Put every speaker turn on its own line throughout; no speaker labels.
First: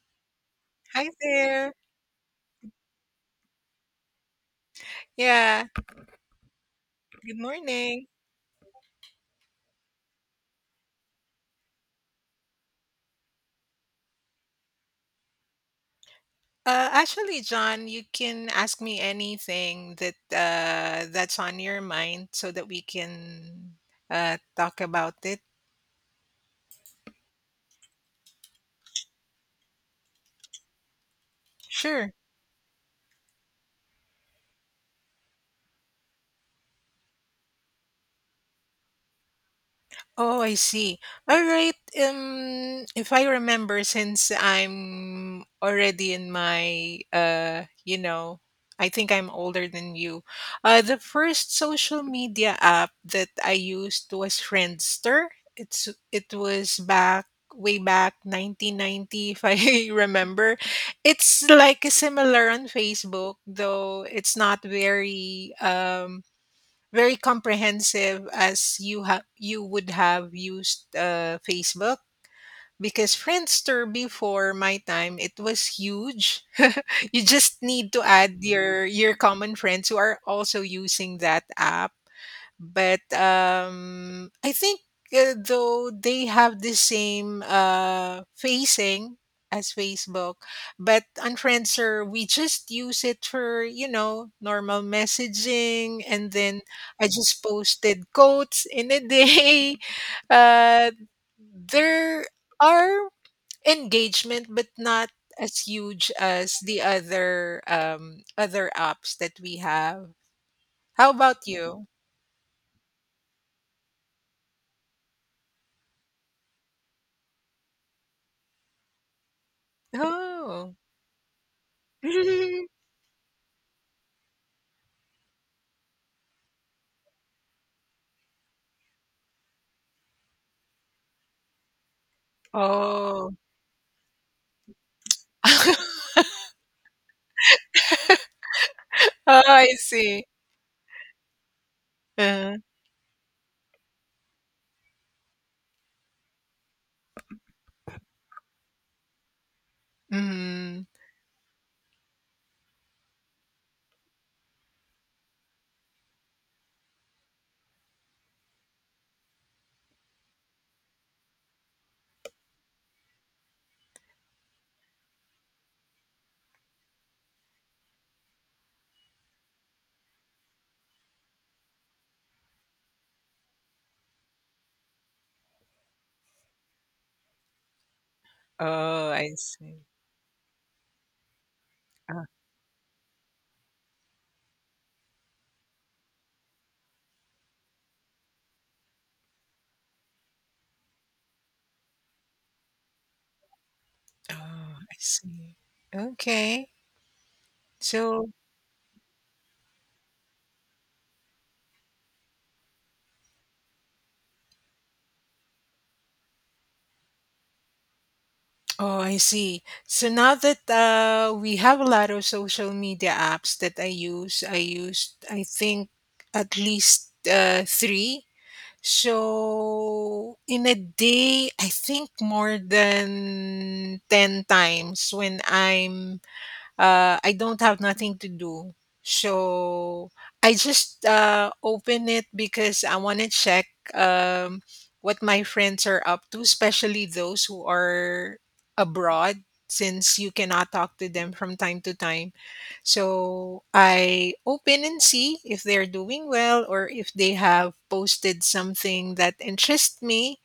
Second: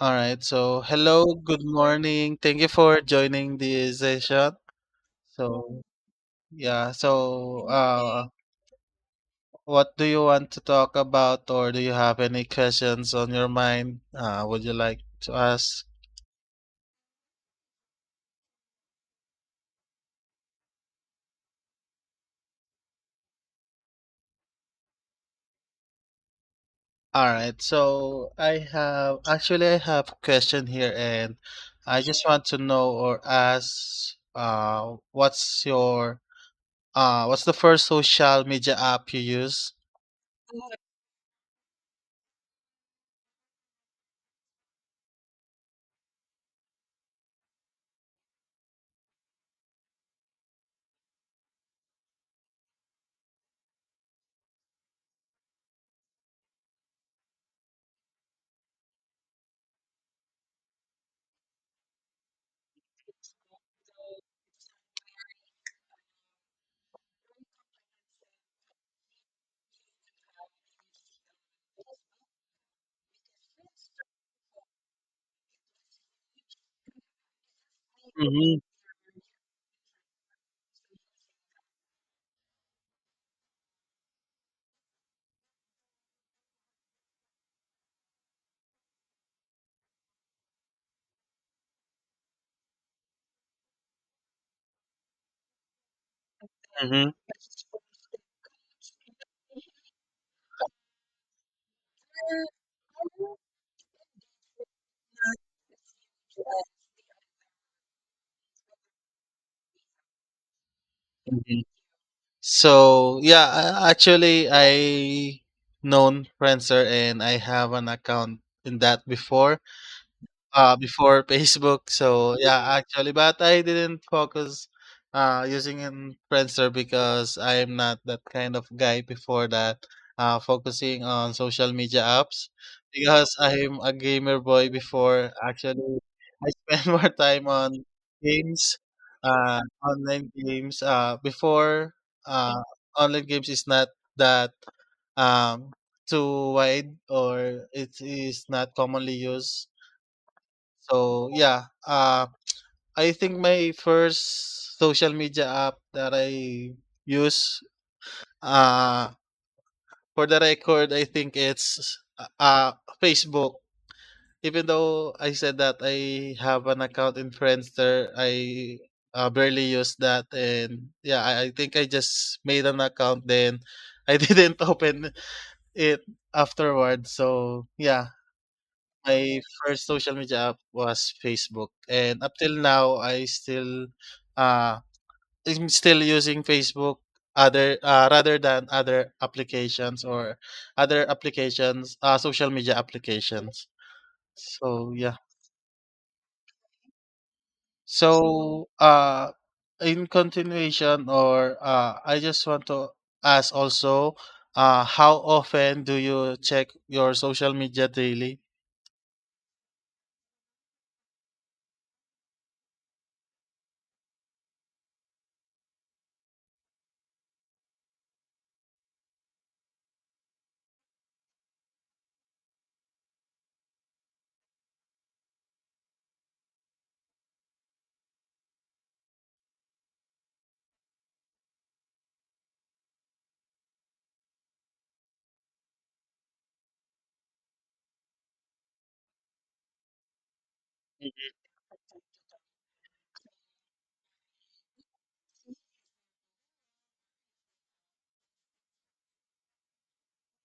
All right. So,
Hi
hello, good
there.
morning. Thank you for joining the session.
Yeah,
So, yeah.
good
So,
morning.
uh, what do you want to talk about, or do you have any questions on your mind? Would you like to ask?
Actually, John, you can ask me anything that's on your mind so that we can talk about it.
All right. I have a question here, and I
Sure.
just want to know or ask, what's your what's the first social media app you use?
Oh, I see. All right. If I remember, since I'm already in my, you know, I think I'm older than you. The first social media app that I used was Friendster. It was back, way back 1990, if I remember. It's like similar on Facebook, though it's not very comprehensive as you would have used Facebook, because Friendster before my time, it was huge. You just need to add
Mm-hmm,
your common friends who are also using that app. But, I think, though they have the same, facing as Facebook. But Unfriendster, we just use it for normal messaging, and then I just posted quotes in a day. Uh, there are engagement, but not as huge as the other apps that we have. How about
mm-hmm,
you?
So yeah, Actually, I known Friendster and I have an account in that before,
Oh.
before Facebook. Actually, but I didn't focus using in Friendster because I'm not that kind of guy before that. Focusing on social media apps
Oh.
because I'm a gamer boy before. Actually, I spend more time on games,
Oh, I see.
online games. Before
Uh-huh.
uh, Online games is not that um too wide, or it is not commonly used.
Mhm.
So, I think my first social media app that I use, uh, for the record, I think it's, Facebook. Even though I said that I have an account in Friendster, I barely use that. And yeah, I think I just made an account then. I didn't open it afterward. So yeah,
Oh, I
My
see.
first social media app was Facebook, and
Uh,
up till now, uh, I'm still using Facebook other rather than other applications, or social media applications.
oh,
So
I
yeah.
see. Okay. So,
So, in continuation, or I just want to ask also, how often do you check your social media daily?
oh, I see. So now that we have a lot of social media apps that I used, I think, at least three. So in a day, I think more than 10 times, when I don't have nothing to do. So I just open it because I want to check um, what my friends are up to, especially those who are abroad, since you cannot talk to them from time to time. So I open and see if they're doing well, or if they have posted something that interests me,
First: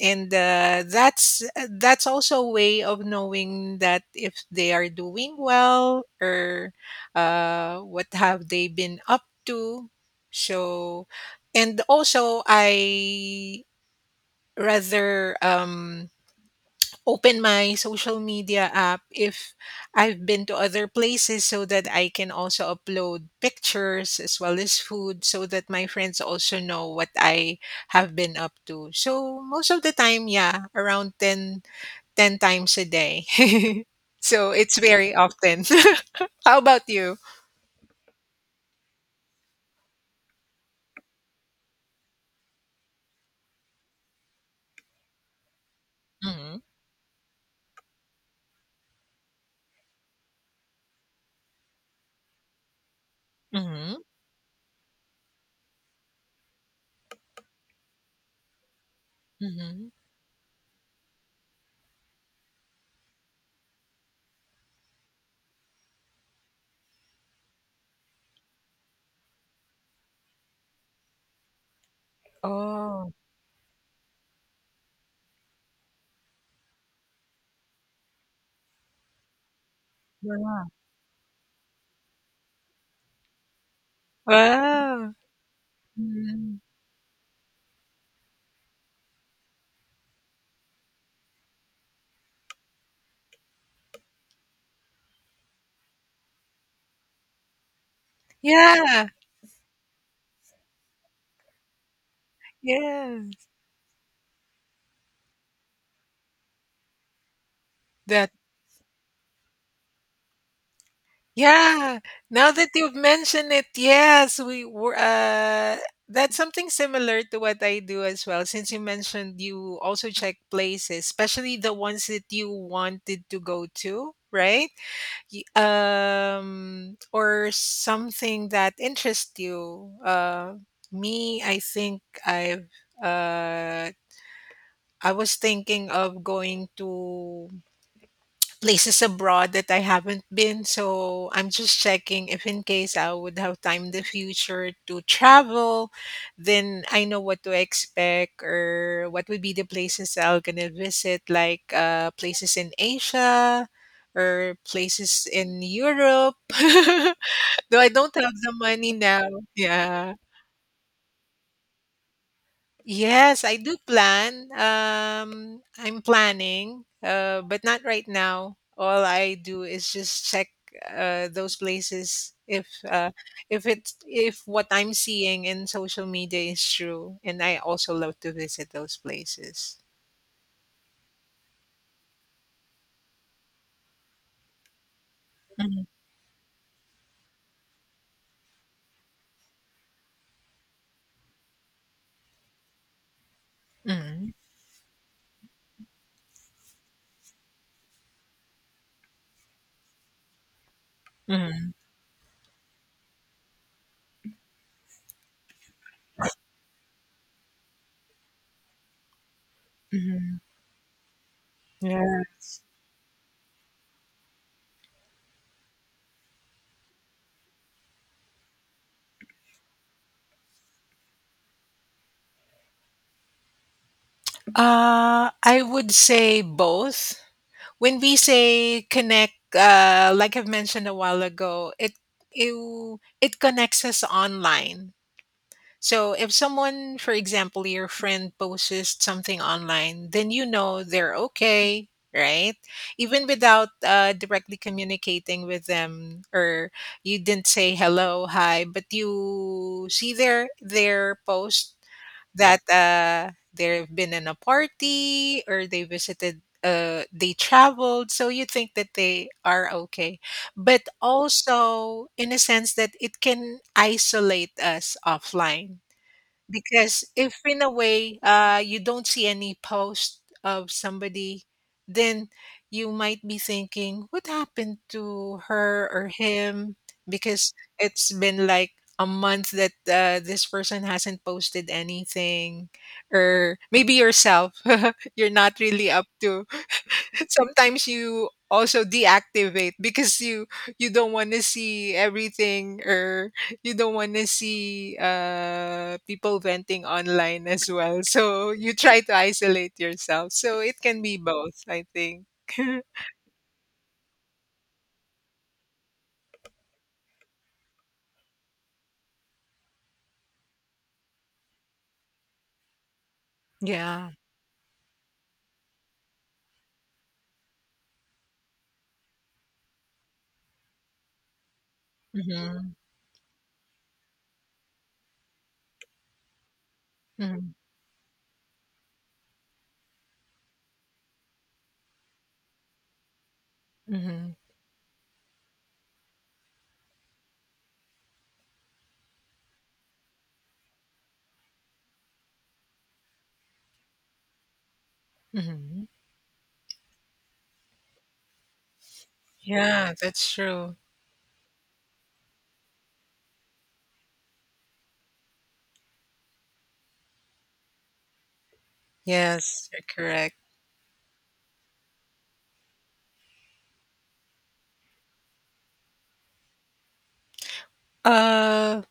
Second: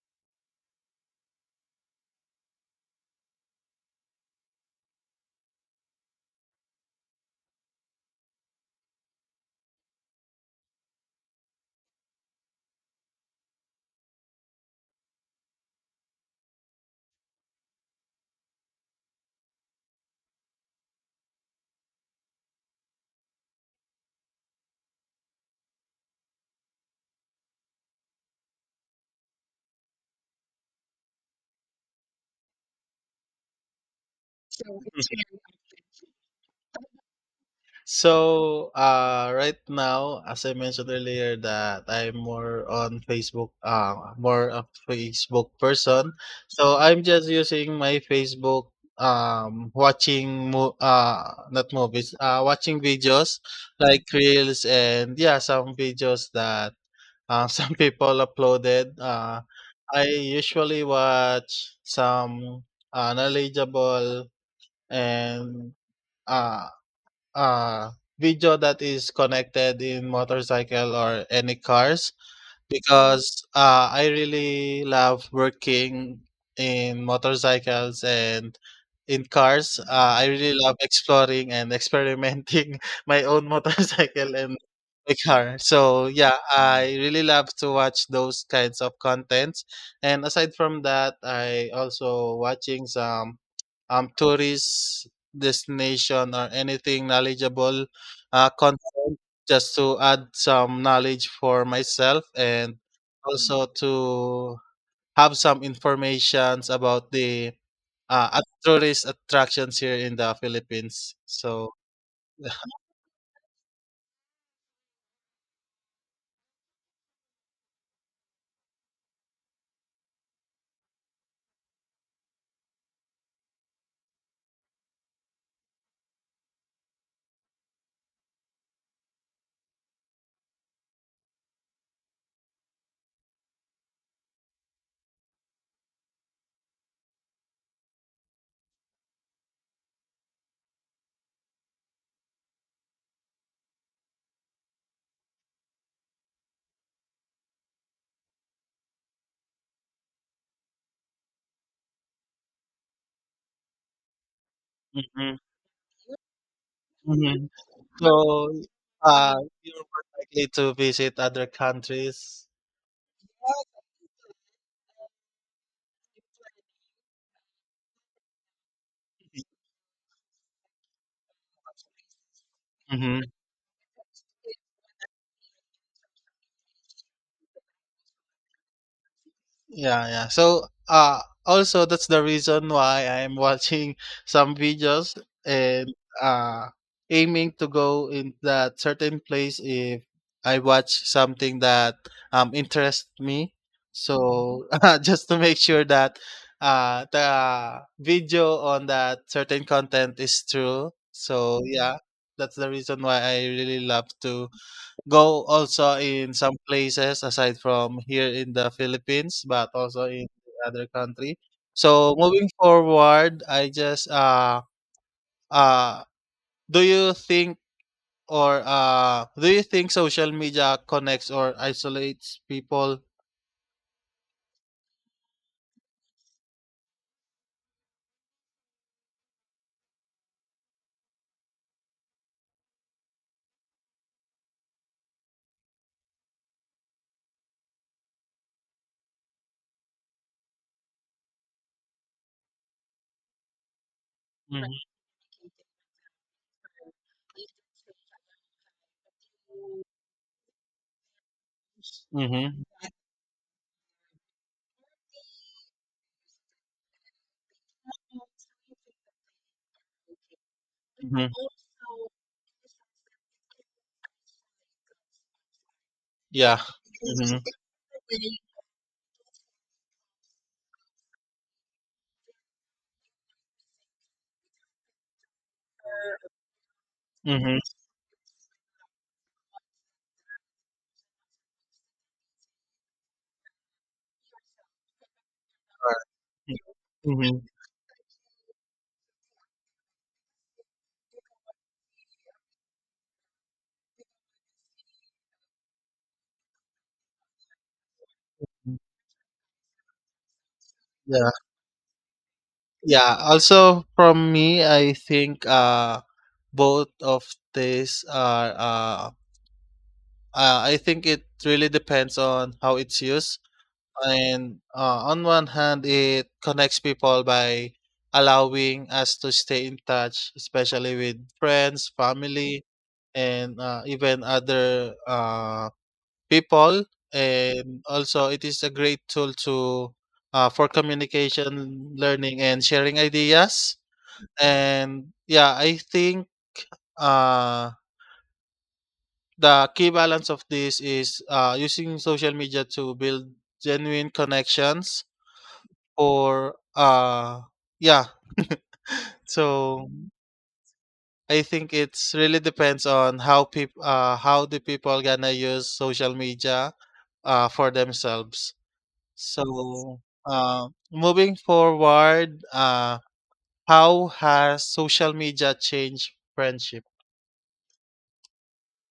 and that's also a way of knowing that if they are doing well, or what have they been up to. So, and also I rather open my social media app if I've been to other places, so that I can also upload pictures as well as food, so that my friends also know what I have been up to. So most of the time, yeah, around ten times a day. So it's very often. How about you?
So, right now, as I mentioned earlier, that I'm more on Facebook, more a Facebook person.
Mm-hmm.
So I'm just using my Facebook, watching, not movies, watching videos
Mm-hmm.
like reels, and yeah, some videos that some people uploaded.
Mm-hmm.
I usually watch some knowledgeable and uh, uh, video that is connected in motorcycle or any cars,
Oh,
because I really love working in motorcycles and in cars. I really
wow.
love exploring and experimenting my own motorcycle and
Wow.
my car. So yeah,
Mhm.
I really love to watch those kinds of contents. And aside from that, I also watching some tourist destination or anything knowledgeable
Yeah.
content, just to add some knowledge for myself, and
Yeah.
also to have some informations about the
That
tourist attractions here in the Philippines. So,
Yeah, now that you've mentioned it, yes, we were. That's something similar to what I do as well. Since you mentioned, you also check places, especially the ones that you wanted to go to, right? Or something that interests you. Me, I think I've. Uh, I was thinking of going to places abroad that I haven't been. So I'm just checking if, in case I would have time in the future to travel, then I know what to expect or what would be the places I will gonna visit, like places in Asia or places
mhm,
in Europe.
mhm.
Though I
So,
don't have the money now.
uh, you're more
Yeah.
likely to visit other countries.
Yes, I do plan. I'm planning, but not right now. All I do is just check those places, if uh,
Mhm.
if it's if what I'm seeing in social media is true, and I also love to visit those places.
Yeah, yeah. So, also that's the reason why I'm watching some videos,
Mhm.
and uh aiming to go in that certain place if I watch something that interests me.
Mhm.
So, just to make sure that the video on that certain content is true. So,
Mhm.
yeah, that's the reason why I really love to go also in some places aside from here in the Philippines, but also in
Mhm.
the other country. So
Yeah.
moving forward, I just uh do you think, or do you think social media connects or isolates people?
I would say both. When we say connect, like I've mentioned a while ago, it, it connects us online. So if someone, for example, your friend posts something online, then you know they're okay, right? Even without directly
Mm-hmm.
communicating with them, or you didn't say hello, hi, but you see their post that
Mm-hmm.
they've been in a party, or they visited, they traveled, so you think that they are okay. But
Hmm.
also, in a sense, that it can isolate us offline,
Yeah.
because if
Mm-hmm.
in a way you don't see any post of somebody, then you might be thinking, what happened to her or him? Because
Mm-hmm.
it's been like a month that this person hasn't posted anything, or maybe yourself, you're not really up to.
Mm-hmm.
Sometimes you also deactivate because you don't want to see everything, or you don't want to see people venting online as well. So you try to isolate yourself. So it can be
Yeah.
both, I think.
Yeah. Also from me, I think both of these are I think it really depends on how it's used.
Yeah.
And on one hand, it connects people by allowing us to stay in touch, especially with friends, family,
Mhm,
and even other people.
mhm,
And also, it is a great tool to for communication, learning, and sharing ideas.
mhm,
And yeah, I think. Uh, the key balance of this is using social media to build genuine connections,
mhm.
or yeah. So
Yeah, that's true.
I think it's really depends on how people, how the people gonna use social media for themselves.
Yes, you're
So,
correct.
moving forward, how has social media changed friendship?
Uh,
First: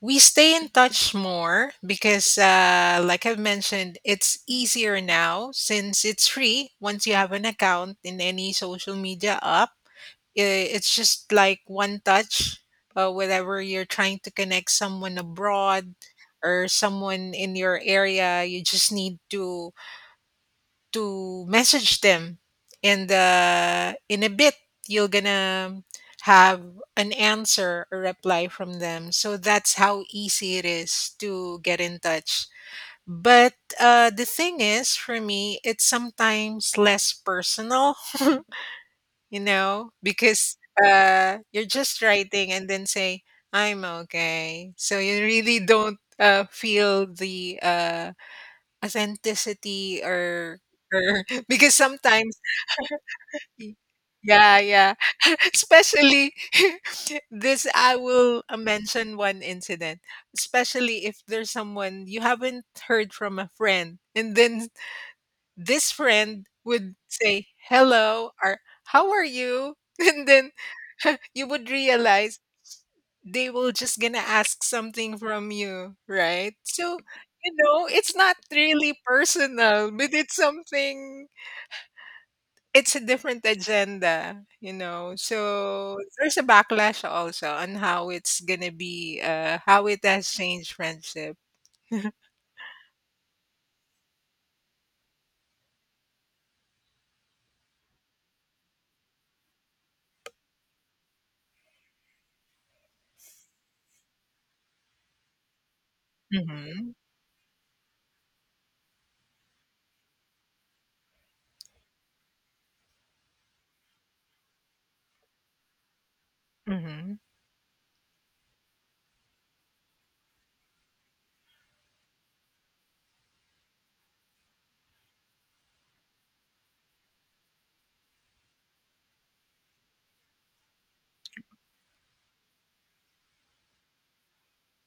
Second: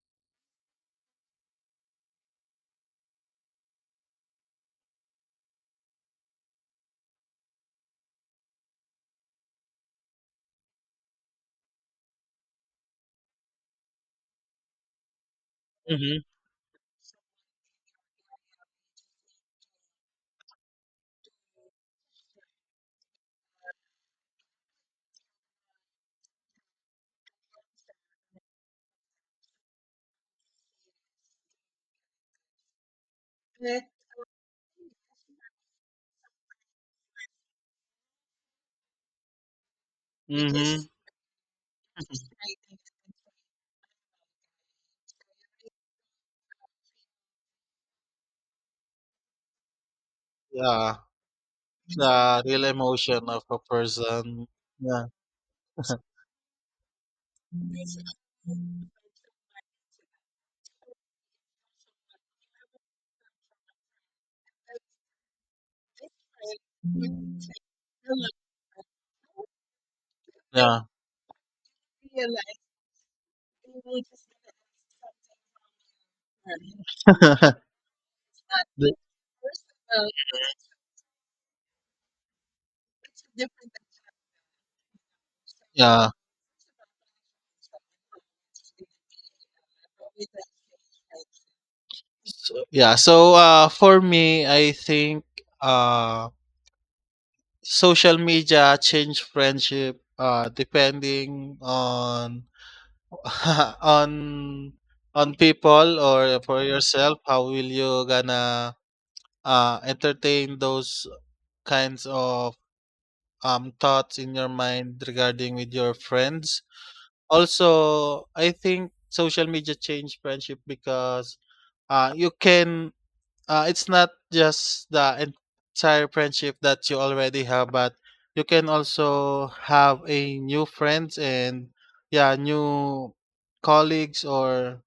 we stay in touch more, because like I've mentioned, it's easier now since it's free. Once you have an account in any social media app, it's just like one touch, whenever you're trying to connect someone abroad
Mm-hmm.
or someone in your area. You just need to message them, and in a bit, you're gonna have an answer or reply from them, so that's how easy it is to get in touch. But the thing is, for me, it's sometimes less personal, because
Mm-hmm.
you're just writing and then say, "I'm okay," so you really don't feel the authenticity, or
Yeah,
or because sometimes
the real emotion of a
Y-
person.
Yeah, yeah.
Yeah.
Especially this, I will mention one incident. Especially if there's someone you haven't heard from, a friend, and then this friend would say hello or how are you, and then
Yeah.
you would realize they will just gonna ask something from you, right? So you know, it's not
The-
really personal, but it's something it's a different agenda, so
yeah.
there's a backlash also on how it's gonna be, how it has changed friendship.
So, yeah. So, for me, I think uh social media change friendship depending on on on people, or for
Mhm,
yourself, how will you gonna entertain those kinds of thoughts in your mind regarding with your friends.
mhm.
Also, I think social media change friendship because you can it's not just the entire friendship that you already have, but you can also have a new friends, and yeah, new colleagues, or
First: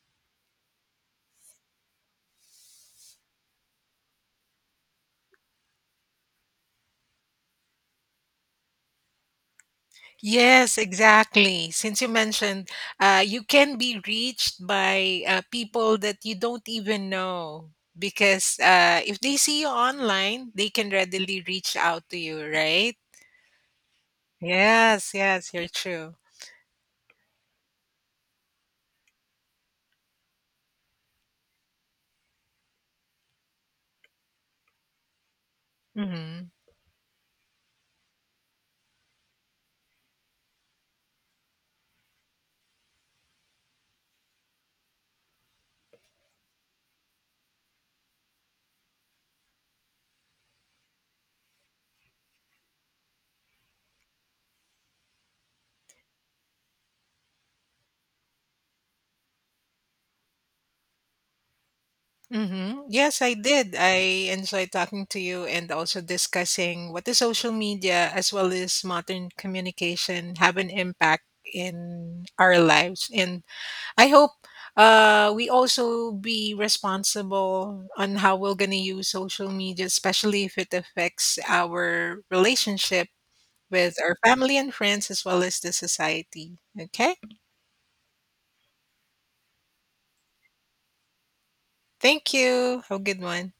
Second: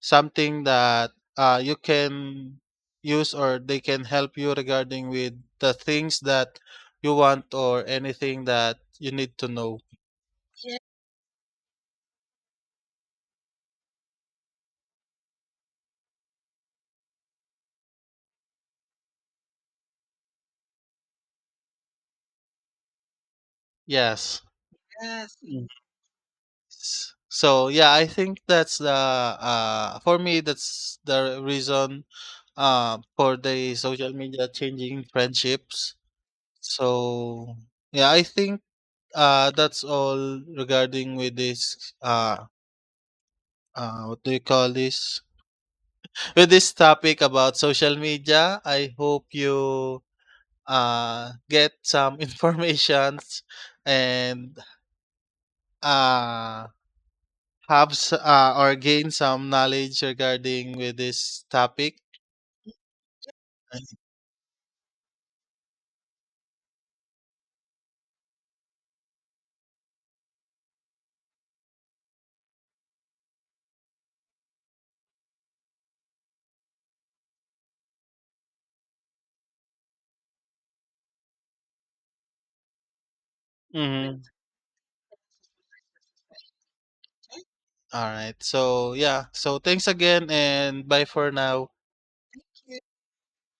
something that you can use, or they can help you regarding with the things that you want or anything that you need to know.
Yes, exactly. Since you mentioned, you can be reached by people that you don't even know, because if they see you online, they can readily reach out to you, right?
Yes.
Yes, yes,
Mm.
you're true.
So yeah, I think that's the, for me, that's the reason for the social media changing friendships.
Mhm.
So yeah, I think that's all regarding with this, what do you call this, with this topic about social media. I hope you get some informations, and uh have or gain some knowledge regarding with this topic.
Mm-hmm. Yes, I did. I enjoyed talking to you and also discussing what the social media as well as modern communication have an impact in our lives. And I hope we also be responsible on how we're going to use social media, especially if it affects our relationship with our
Mhm.
family and friends, as well as the society. Okay.
Alright. So, yeah. So, thanks again, and bye for now.
Thank you. Have a good one.